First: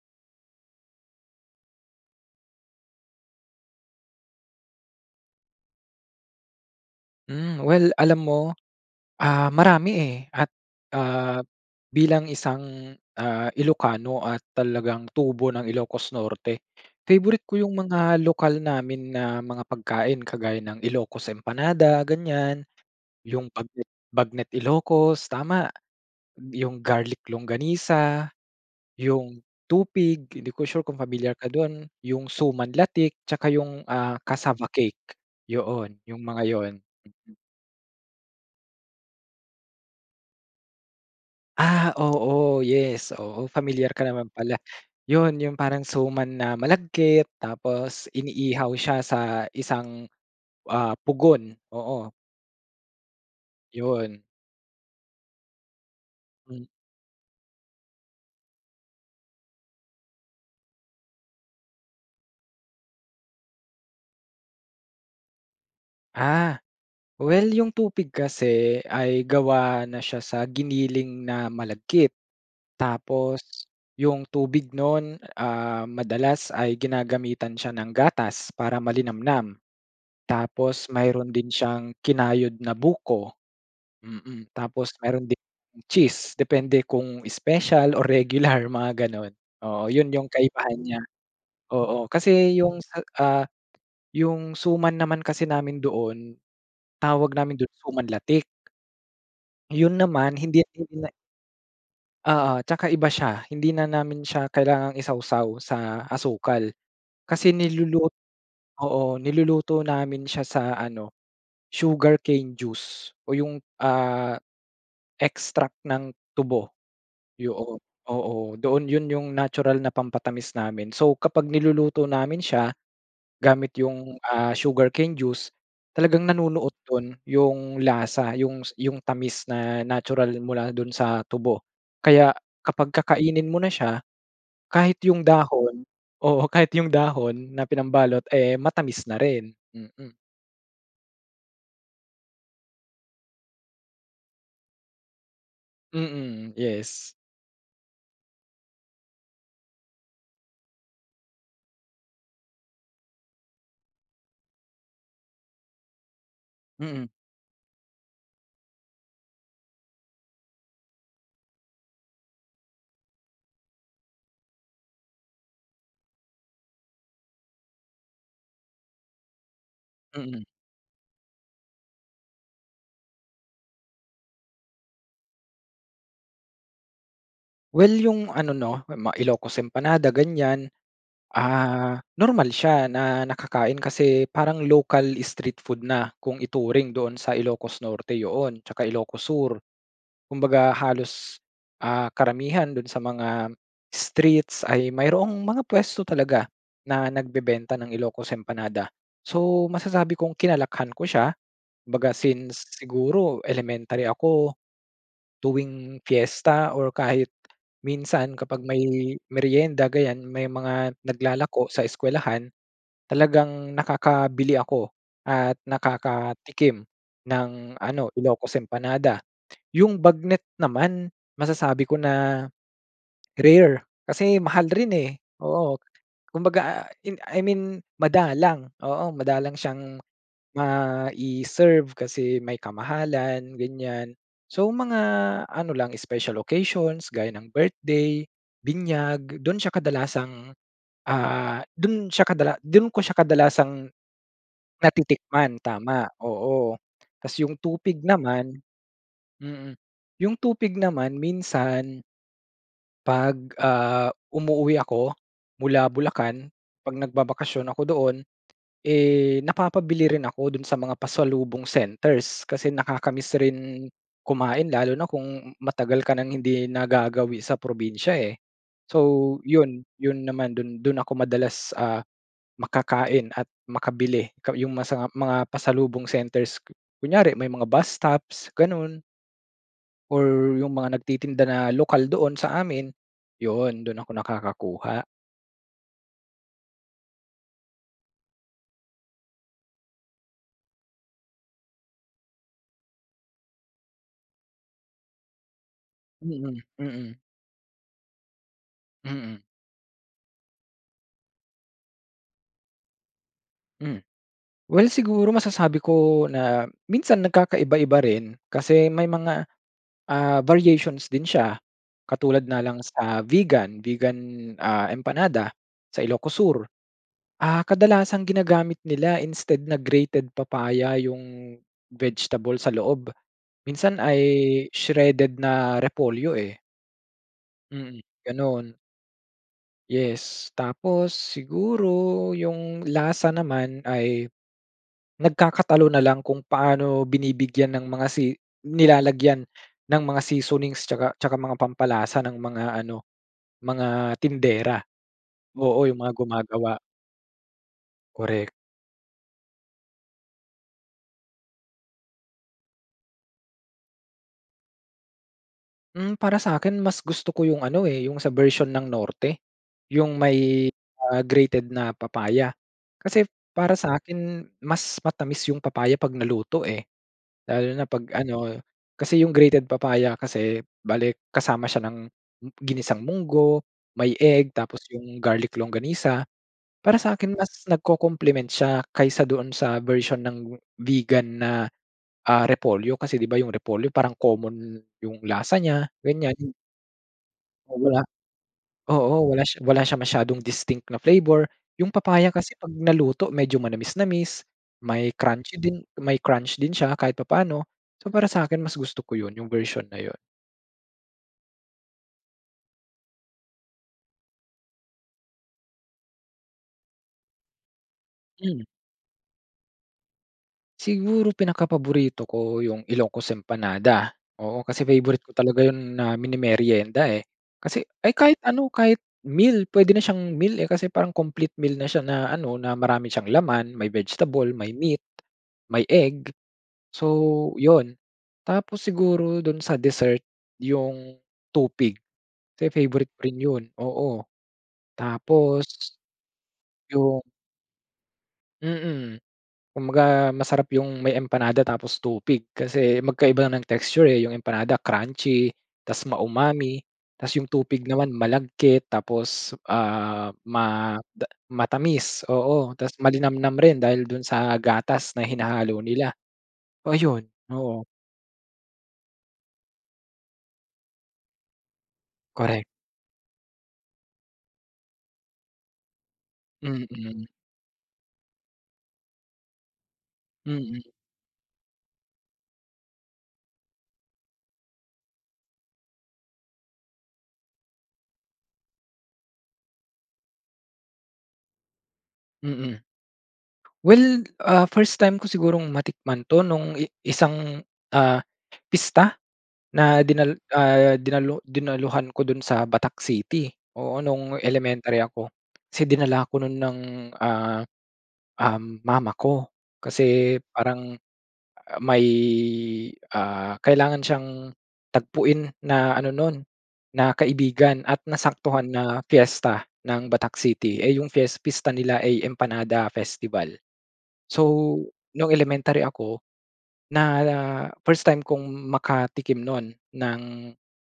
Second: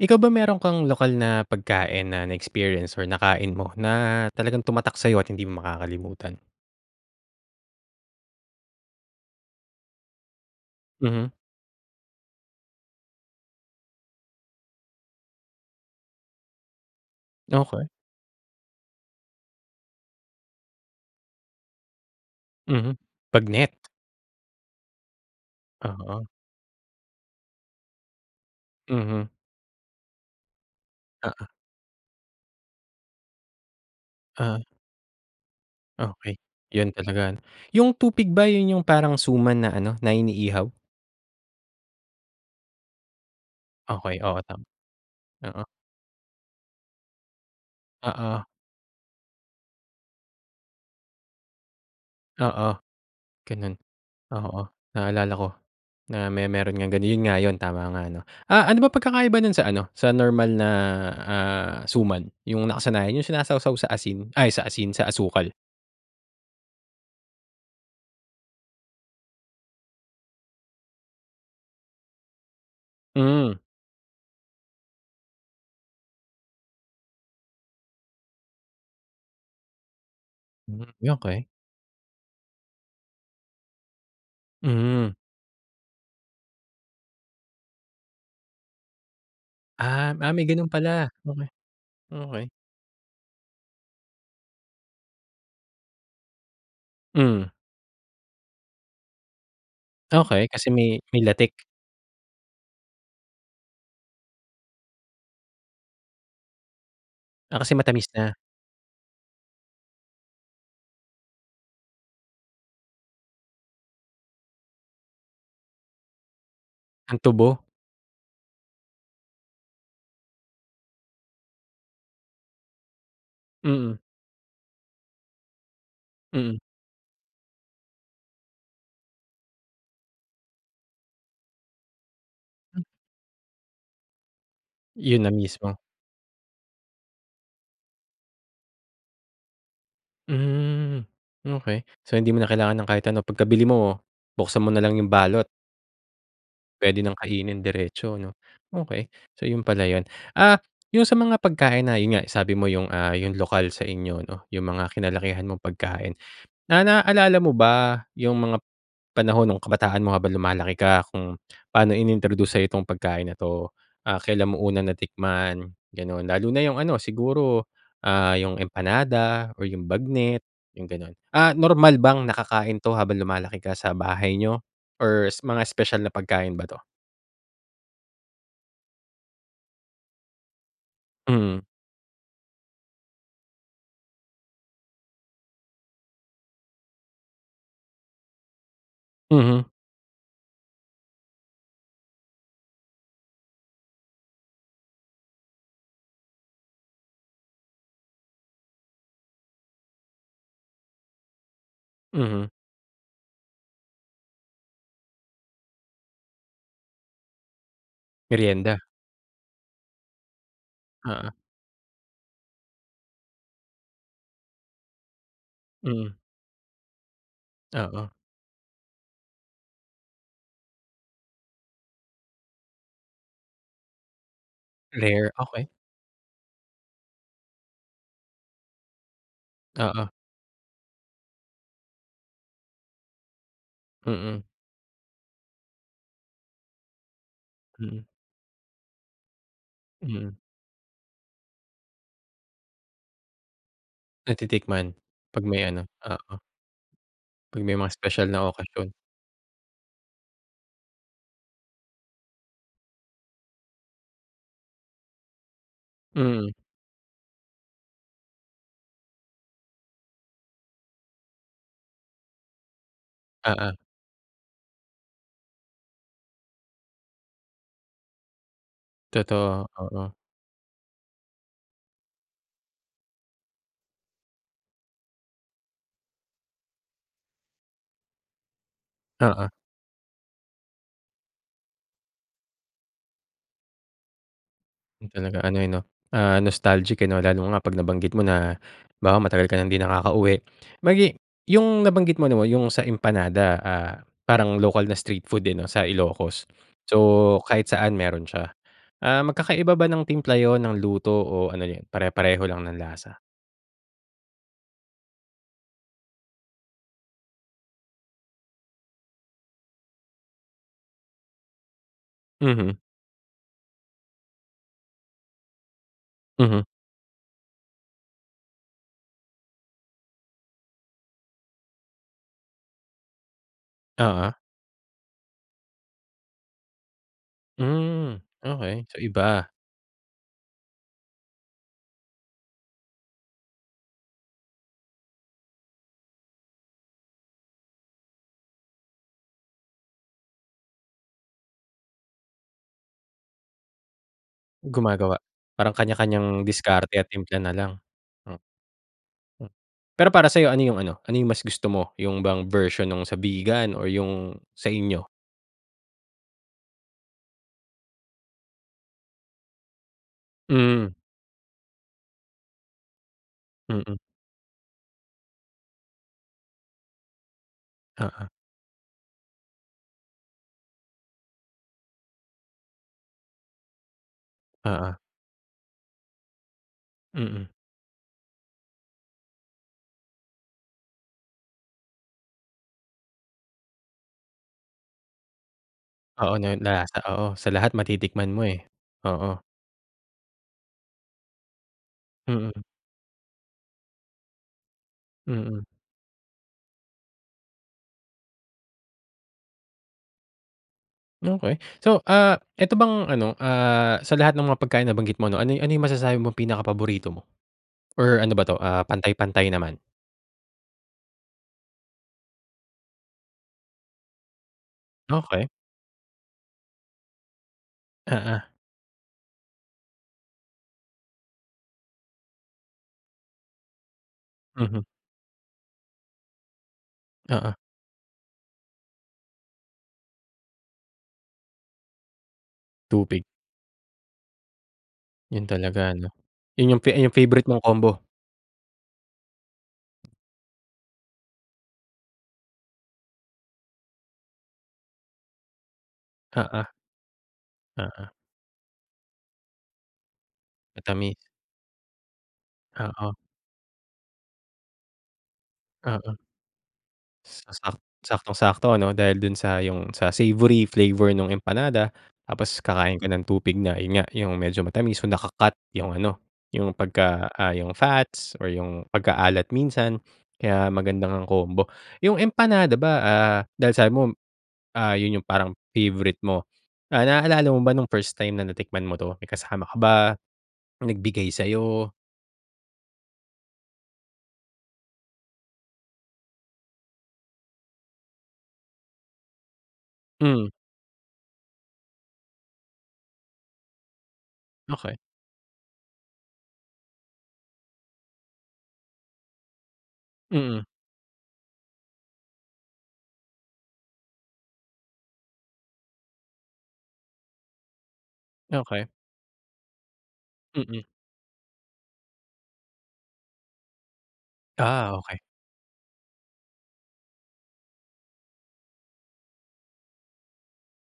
Ikaw ba, meron kang lokal na pagkain na na-experience or nakain mo, na talagang tumatak sa'yo, at hindi mo makakalimutan? Hmm, well alam mo, ah, marami eh, at, Mhm. ah, bilang isang, ah, Ilocano at talagang tubo ng Ilocos Norte. Favorite ko yung Okay. mga lokal namin na mga pagkain. Kagaya ng Ilocos empanada, ganyan. Mhm, Yung bagnet. bagnet bagnet Ilocos tama, Oo. yong garlic longganisa, Mhm. yung tupig. Hindi ko sure kung pamilyar ka Oo. dun. Yung suman latik, tsaka yung, ah, Ah. cassava cake. Yoon, yung Okay, mga yun. yun talaga ano. Yung tupig ba yun, yung parang suman na ano, na inihaw? Ah, oo yes. Oo, familiar ka Okay. naman Oo pala. tama, Yon yong oo. parang suman na malagkit. Tapos, Oo. iniihaw siya sa isang, ah, pugon, oo. Oo ganun. Yon. Oo naalala ko, na may, Hmm. meron ng ganun, yun nga yun tama nga ano. Ah, ano ba pagkakaiba nun sa ano sa normal na, ah, suman? Yung nakasanayan yung sinasawsaw sa asin. Ay sa asin, sa asukal. Ah, well 'yong tupig kasi ay gawa na siya sa giniling na malagkit. Hmm. Tapos, 'yong tubig no'n, ah, madalas ay ginagamitan siya ng gatas para malinamnam. Hmm, Tapos, mayroon din okey. siyang kinayod na buko, mm. Tapos, Hmm. mayro'n din cheese depende kung special o regular, mga gano'n. Oo, 'yon Ah, 'yong ah, may gano'n kaibahan niya, pala? Okey, oo okey. kasi 'yong, ah, 'yong suman naman kasi namin doon tawag Hmm. namin do'n, suman latik. Ayun naman, Okey, hindi kasi hindi may, na may latik. oo, at 'tsaka iba siya, hindi na namin siya kailangang isawsaw sa asukal kasi Ah, kasi matamis nilulut na? oo, niluluto namin siya sa ano sugarcane juice o 'yong, ah, extract ng tubo, Ang tubo. 'yon. Oo, doon 'yon 'yong natural na pampatamis namin. So, kapag niluluto namin siya gamit Mm. 'yong, ah, sugarcane juice talagang Mm. nanunuot doon 'yong lasa 'yong 'yong tamis na natural mula do'n sa tubo. Kaya Hmm. kapag kakainin mo na siya, kahit 'yong 'Yon na mismo? dahon, oo kahit 'yong dahon na pinambalot, eh, matamis na rin, mm. Hmm, okey. So, hindi mo na kailangan ng kahit ano, pagkabili mo buksan mo nalang 'yong balot? Mm, Puwede yes. nang kainin diretso 'no? Okey, so, 'yon pala 'yon. Ah, 'yong sa mga pagkain na 'yon nga sabi mo 'yong, ah, 'yong lokal sa inyo 'no, 'yong mga kinalakihan mong pagkain. Na na Mm. naalala mo ba 'yong mga, panahon nung kabataan mo habang lumalaki ka kung paano ini-introduce sa'yo 'tong pagkain na 'to, ah, kailan mo una natikman, ganon. Lalo na 'yong ano siguro, ah, 'yong empanada o yung Mm. bagnet 'yong, gano'n. Ah, normal bang nakakain 'to habang lumalaki ka sa bahay nyo or mga espesyal na pagkain ba 'to? Well, yung ano 'no, mga Ilocos empanada ganyan, Mhm. ah, normal siya na nakakain kasi parang ocal street food na kung ituring doon sa Ilocos Norte yoon 'tsaka Ilocos Sur. Mhm. Kumbaga halos, ah, karamihan do'n sa mga streets ay mayroong mga puwesto talaga na nagbebenta ng Ilocos empanada. So, masasabi kong kinalakihan ko siya baga Mhm. since, siguro elementary ako tuwing fiesta or kahit minsan kapag Meryenda? may meryenda ganyan may mga Oo. naglalako sa eskuwelahan talagang nakakabili ako at Mhm. nakakatikim ng ano, Oo. Ilocos empanada. Yung bagnet naman, masasabi ko na rare kasi mahal rin, eh, Rare? Okey. oo, kumbaga, ah, I mean madalang, oo madalang siyang Oo. mai-serve kasi may kamahalan, ganyan. Mm. So, mga ano lang special occasions gaya ng Mm. birthday, binyag do'n siya Mm. kadalasang, ah, do'n siya kadala do'n ko siya kadalasang Natitikman? Pag natitikman may ano? tama, Oo. oo. Tapos yung Pag may mga tupig espesyal na naman, okasyon? mm. Yung tupig naman minsan 'Pag, ah, umuuwi ako mula Bulacan Mhm. pag nagbabakasyon ako doon, eh, napapabili rin ako doon sa mga pasalubong centers kasi nakaka-miss Oo. rin kumain lalo na kung matagal ka nang hindi nagagawi sa probinsiya, eh. So Totoo, 'yon, oo. 'yon naman do'n, do'n ako madalas, ah, makakain at makabili ka yung masa mga pasalubong centers, kunyari may mga bus stops, gano'n. Oo. Or yong mga nagtitinda na lokal doon sa amin. Yon, dun ako nakakakuha. Talaga ano, eh, 'no, ah, nostalgic, eh, 'no? Lalo nga 'pag nabanggit mo na, 'bawa matagal ka ng 'di nakakauwi. Magi yung nabanggit mo na yung sa empanada, ah, parang local na street food, eh, 'no, sa Ilocos. Mm, mm. So, kahit saan meron siya. Ah, Mm. magkakaiba ba ng timpla yun, ng luto, o ano yun pare-pareho lang ng lasa? Hmm, well siguro masasabi ko na minsan nagkakaiba-iba rin. Kasi, may mga, ah, variations din siya. Katulad na lang Mhm. sa Vigan Vigan, ah, empanada, sa Ilocos Mhm. Sur. Ah, kadalasang ginagamit nila instead na grated papaya yong vegetable sa loob, minsan ay Oo. shredded na repolyo, eh. Mm, Hmm, ganun. okay, so iba. Yes! Tapos, siguro yung lasa naman ay, nagkakatalo na lang kung paano binibigyan ng mga si nilalagyan ng mga seasonings, tsaka tsaka mga pampalasa ng mga ano mga tindera. Gumagawa. Parang, Oo, yung mga kanya-kanyang gumagawa. diskarte, at timpla na lang. Korek. Oo. Pero, para sayo, ano yung ano ano yung mas gusto mo, yung bang version nung sa Vigan or yung sa inyo? Hmm, para sa akin, mas gusto ko yong ano, eh, yong sa bersyon ng Norte. Yong may, Hmm. ah, grated na papaya. Kasi para Mm. sa akin, mas matamis yong papaya 'pag naluto, eh. Lalo na, 'pag Oo. ano, kasi yong grated papaya kasi, bale kasama siya ng ginisang mungo, may egg, tapos, Oo. yong garlic longganisa. Para sa akin, Mm. mas nagko-compliment siya. Kaysa doon sa version ng Vigan na, ah, repolyo. Kasi, 'di ba yung repolyo, parang common yung lasa niya, Oo, ganyan. na na lasa, oo. Sa lahat Oo, wala matitikman mo, eh, oo, oo. wala sh wala siya masyadong distinct na flavor. Yung papaya kasi Mm. 'pag naluto, medyo manamis-namis. May crunchy Mm. din, may crunch din siya, kahit papano. So, para sakin mas gusto ko yun, yung bersyon na yun. Okey, so, ah, eto bang ano, ah, sa lahat ng mga pagkain nabanggit mo 'no, ano ano yung masasabi mong pinaka-paborito mo? Or ano ba to, Hmm. ah, pantay-pantay naman? Siguro, pinakapaborito ko yung Ilocos empanada, oo. Kasi favorite ko Okey. talaga yun na mini-merienda, eh. Kasi, ay kahit Oo. ano, kahit meal. Pwede na siyang meal, eh. Kasi, parang complete meal na siya na ano. Na marami siyang laman. May vegetable, may Mhm. meat, may egg, so, Oo. 'yon. Tapos, siguro do'n sa dessert, yong tupig, kasi favorite ko Tupig. rin 'yon, oo. Yun Tapos talaga no, yun yung fa yung Yung favorite mong combo? Mm, kumbaga masarap yung may empanada tapos tupig kasi magkaiba ng texture, eh, yung empanada crunchy tapos Oo. maumami tapos 'yong tupig Oo. naman malagkit tapos, ah, ma Matamis. da matamis, oo, tapos Oo. malinamnam rin dahil do'n sa gatas na hinahalo nila, Oo, oh, 'yon, sa sa oo. saktong sakto ano dahil do'n sa yung sa savory flavor nung empanada, tapos Correct. kakain ka ng tupig na 'yon nga, 'yong medyo matamis naka-cut 'yong ano 'yong Mm. pagka, ah, 'yong fats or 'yong pagkaalat minsan kaya Mm. maganda ngang combo. 'Yong empanada ba, ah, dahil sabi mo, ah, 'yon 'yong parang favorite mo, ah, naalala mo ba nung first time na natikman mo to, may kasama ka ba, may nagbigay sa'yo? Mm. well, ah, first time ko sigurong matikman 'to nung i isang, ah, pista na dinal Hmm. ah, dinalu dinaluhan ko do'n sa Batak City. Oo, nung Okey. elementary ako kasi dinala ko no'n ng, ah, um, mama ko. Kasi, Mm. parang, ah, may, ah, kailangan siyang tagpuin na ano no'n na kaibigan at nasaktuhan Okey. na piyesta ng Batak City. Mm. Eh, 'yong fies pista nila ay empanada festival. So, Ah, okey. nung elementary ako na first time kong makatikim no'n ng,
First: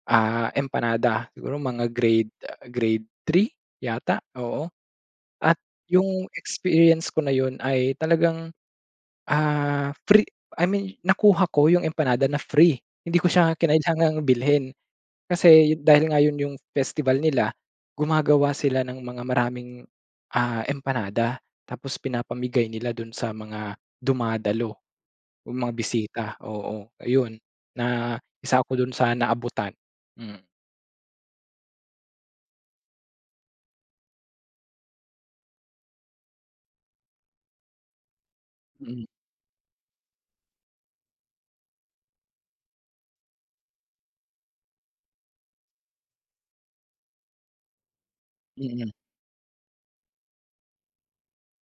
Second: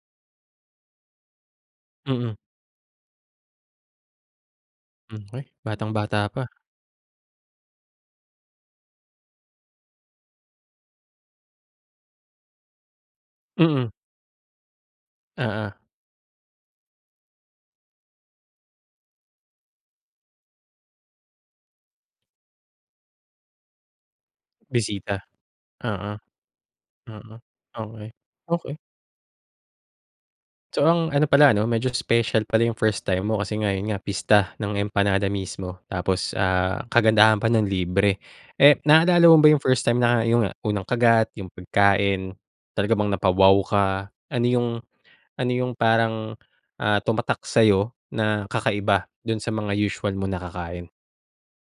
ah, empanada. Siguro, mga grade, Mm. ah, grade 3 yata, oo Hmm, okey. at Batang bata 'yong pa. experience ko na 'yon ay talagang, ah, free I mean nakuha ko 'yong empanada na free hindi ko siya Mhm. kinailangan bilhin. Kasi Oo. dahil nga 'yon 'yong festival nila, gumagawa sila ng mga maraming, ah, empanada tapos pinapamigay nila do'n sa mga dumadalo Bisita? o mga Oo, bisita, oo, oo. ayun Okey, na isa okey. ako do'n sa naabutan, mhm. So, ang ano pala 'no medyo special pala 'yong first time mo, kasi nga 'yon nga pista ng empanada mismo tapos, ah, kagandahan pa no'n, libre. Eh, Mm. naalala mo ba yung first time na yung unang kagat yung pagkain talaga bang napa-wow ka? Ano 'yong ano 'yong parang, ah, tumatak sa'yo na Mhm. kakaiba do'n sa mga usual mong nakakain?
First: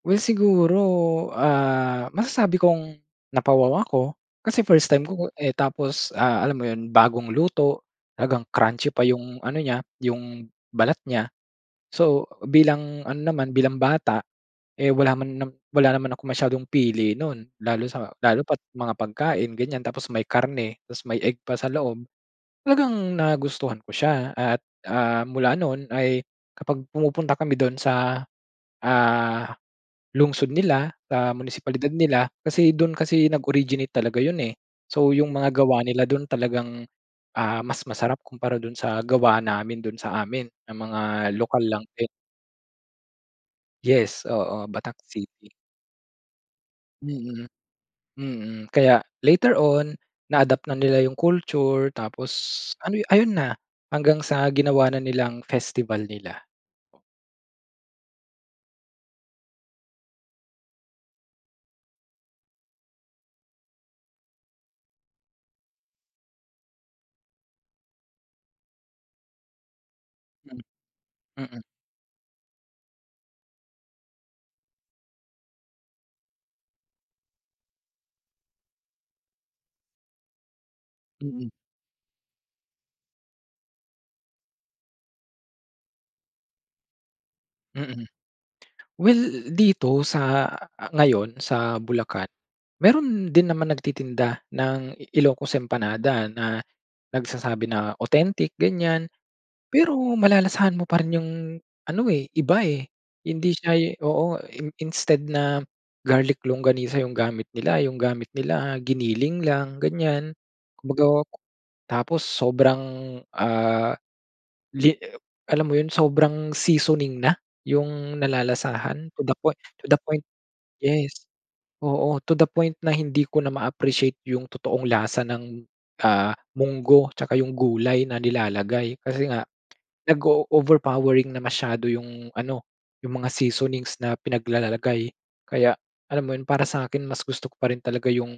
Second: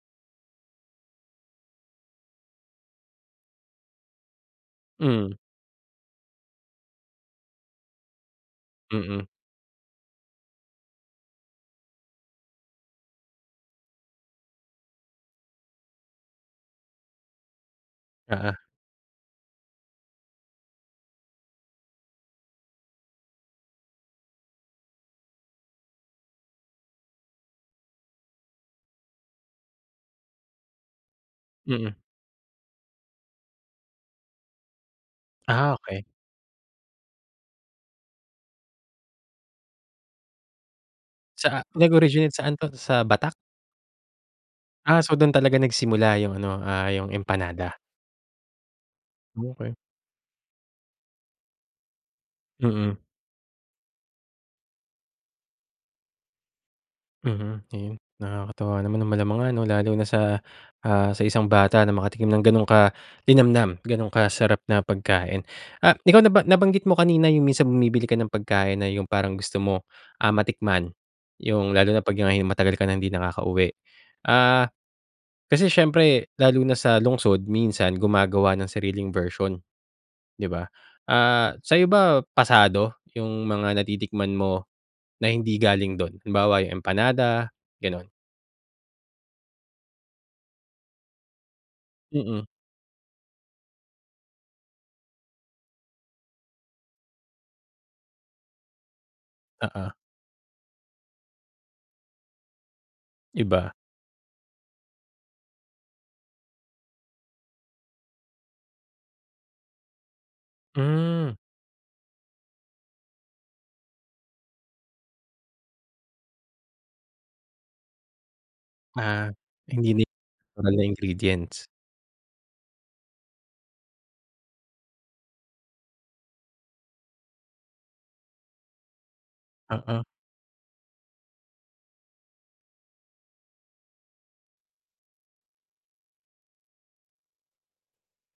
Well, siguro, ah, masasabi kong napa-wow ako. Kasi first time ko ko, Hmm. eh, tapos, ah, alam mo yun bagong luto. Talagang crunchy pa Mm. yung ano niya, yung balat niya. So, bilang ano naman, bilang bata, eh, wala man nam wala naman akong masyadong pili nun. Lalo sa, lalo Oo. pa't mga pagkain ganyan. Tapos, may karne, tapos may egg pa sa loob. Talagang nagustuhan ko siya. At, ah, mula nun ay kapag pumupunta kami dun sa, ah, lungsod nila, sa munisipalidad Mm. nila. Kasi, dun kasi nag-originate talaga yun, eh. So, yung mga Ah, gawa okay. nila dun talagang, ah, mas masarap kumpara dun sa gawa namin doon sa amin ng mga Sa, ah, lokal lang nag din originate saan 'to, sa Batac? Yes, oo, Batac Ah, so, dun City. talaga nagsimula yung ano, ah, yung Mm, empanada. mm, kaya later Okey. on, na-adapt na nila yung culture. Tapos ano, Mhm. ayun na, hanggang sa ginawa na nilang festival nila. Mhm, ayun nakakatuwa naman ng malamang ano, lalo na sa, ah, sa isang bata na makatikim ng gano'ng kalinamnam ganun ka-sarap na pagkain. Ah, ikaw naba nabanggit mo kanina yung minsan bumibili ka ng pagkain na yung parang gusto mo, ah, Hmm. matikman Mm. yung lalo na 'pag hi matagal ka ng hindi nakakauwi. Ah, kasi siyempre lalo na sa lungsod minsan gumagawa ng sariling version, di ba? Mm. Ah, sa'yo ba pasado yung mga natitikman mo na hindi galing dun? Halimbawa, yung empanada Mm, ganon? well dito sa, ah, ngayon sa Bulacan, Mm. meron din naman nagtitinda ng IIocos empanada. Na nagsasabi na authentic, ganyan. Oo. Pero, malalasahan mo pa rin yung ano, eh, iba, eh, hindi Iba. siya oo, i instead na garlic longganisa yung gamit nila, yung gamit nila, giniling lang ganyan, kumbaga. Hmm. Tapos sobrang, ah, li alam mo yun sobrang seasoning. Na yung nalalasahan, to Ah, the point to hindi the ni point, 'nal na yes, ingredients. oo, to the point na hindi ko na ma-appreciate yung totoong lasa ng, ah, munggo tsaka yung gulay na nilalagay. Kasi nga, Oo. nag-o-overpowering na masyado yung ano, yung mga seasonings na pinaglalalagay. Kaya alam mo yun, para sa'kin mas gusto ko pa rin talaga yung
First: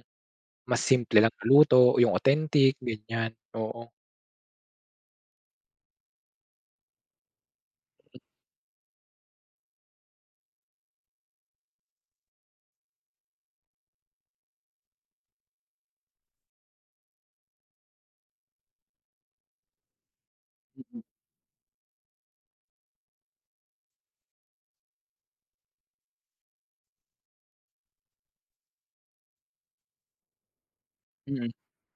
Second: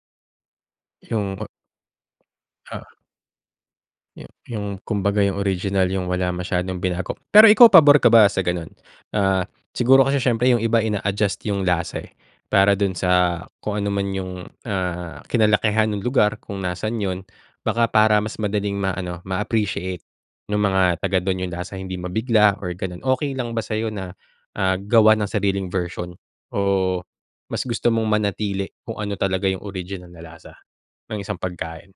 mas simple lang Yung na ba. luto. Yung authentic Oo. ganyan, oo. Yu yung kumbaga, yung original. Yung wala masyadong binago. Pero, ikaw pabor ka ba sa ganun? Ah, siguro kasi syempre yung iba ina-adjust yung lasa, eh, para dun sa kung ano man yung, ah, kinalakihan nung lugar kung nasan yun. Baka, para mas madaling ma-ano, ma-appreciate nung mga Mhm. taga dun yung lasa hindi mabigla or ganun. Okey lang ba sa'yo, na gawan ng sariling version, o mas gusto mong manatili kung ano talaga yung original na lasa ng isang Mhm, pagkain?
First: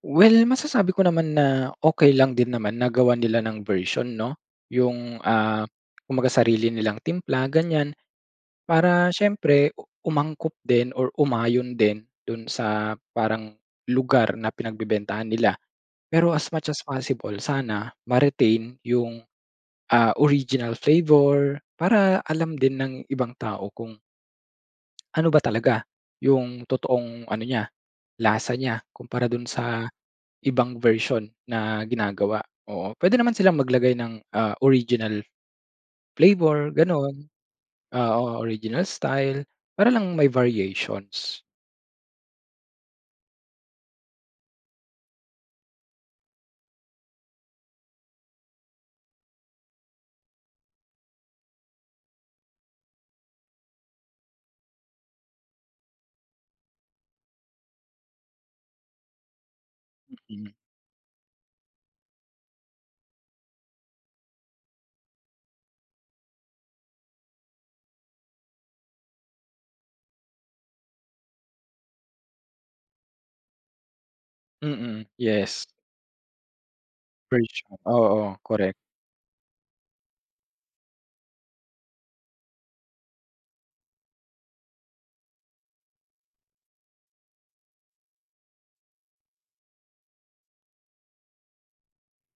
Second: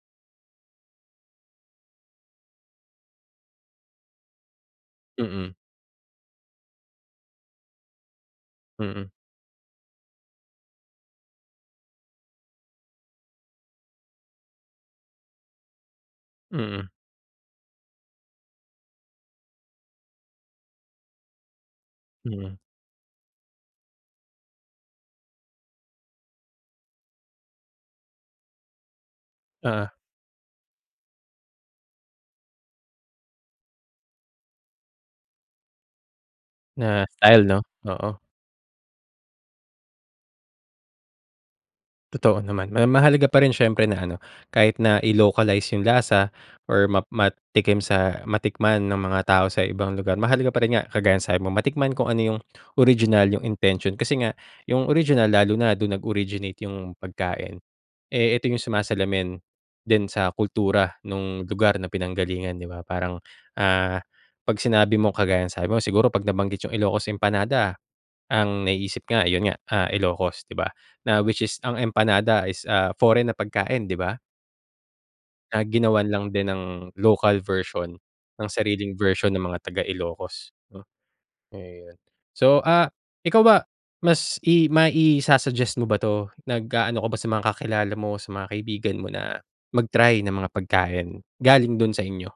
well masasabi ko naman na okey lang din naman na gawan nila ng version, 'no. Yung, Mm. ah, kumbaga sarili nilang timpla ganyan Mm. para siyempre, u umangkop din or umayon din dun sa parang lugar na pinagbebentahan nila. Pero as much as Mm. possible sana, ma-retain yung, ah, original flavor. Para alam Mhm. din ng ibang tao kung ano ba talaga yung totoong ano niya, lasa niya, kumpara dun sa Ah. ibang version na ginagawa? Oo, pwede naman silang maglagay ng, ah, original flavor, Na ganun. style, 'no, oo. Ah, o original style, para lang may variations. Totoo naman. Ma mahalaga pa rin syempre na ano, kahit na i-localize yung lasa or ma matikim sa matikman ng mga tao sa ibang lugar, mahalaga pa rin nga, kagaya ng sabi mo, matikman kung ano yung original, yung intention. Kasi nga yung original lalo na dun nag-originate yung pagkain, eh, ito yung sumasalamin din sa Mm. kultura no'ng lugar na pinanggalingan, 'di ba? Parang, ah, ‘pag sinabi mong kagaya sabi mo siguro pag nabanggit yung Ilocos empanada, ang naiisip nga ayon nga, ah Ilocos, 'di ba? Na which is ang empanada is, ah, foreign na pagkain 'di ba. Mm. Yes. Na ginawan lang din ng local Version, version, oo. ng Korek. sariling version ng mga taga Ilocos, 'no? Ayun. So ah, ikaw ba, mas i mai-sa-suggest mo ba 'to? Nag-aano ka ba sa mga kakilala mo, sa mga kaibigan mo na mag-try ng mga pagkain galing do'n sa inyo?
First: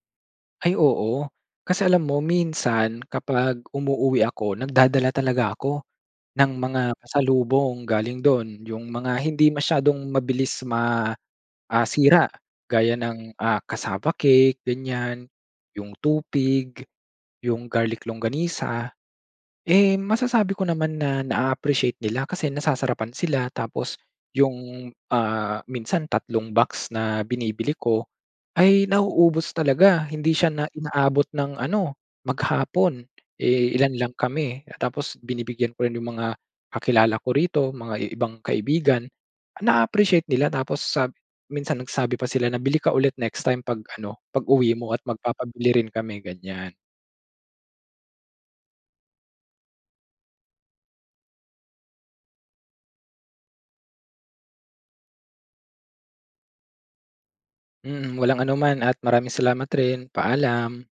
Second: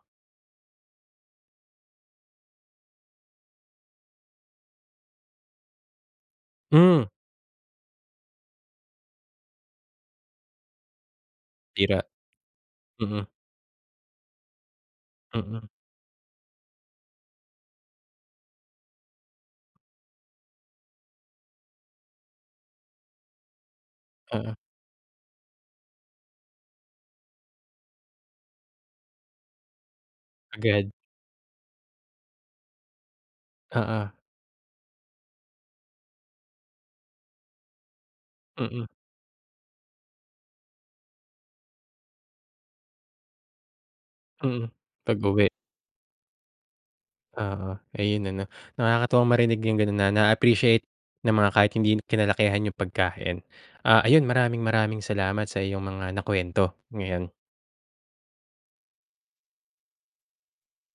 Ay oo. Kasi alam mo, minsan kapag umuuwi ako nagdadala talaga ako, ng mga Hmm. pasalubong galing do'n. Yung mga hindi masyadong mabilis ma ah, Sira. sira gaya Mhm. ng cassava cake, ganiyan, Mhm. yung tupig, yung garlic longganisa. Eh, masasabi ko naman na na-aappreciate nila kasi nasasarapan sila tapos Oo. 'yong, ah, minsan 3 box na binibili ko ay nauubos talaga. Hindi siya na Agad. inaabot ng ano, maghapon. Eh, ilan Oo. lang kami tapos binibigyan ko rin 'yong mga kakilala ko rito, mga i ibang Mhm. kaibigan. Na-aappreciate nila, tapos sab minsan nagsabi pa sila na, "Bili ka ulit next time ‘pag ano, Mhm. pag-uwi mo at Pag-uwi. magpapabili rin kami.” Ganiyan. Oo. Ayun ano? Nakakatuwang marinig yung gano'n na na-appreciate ng mga kahit hindi kinalakihan yung pagkain. Ah, ayun maraming-maraming salamat sa iyong mga nakuwento ngayon. Mhm. Walang anuman at maraming salamat rin, paalam.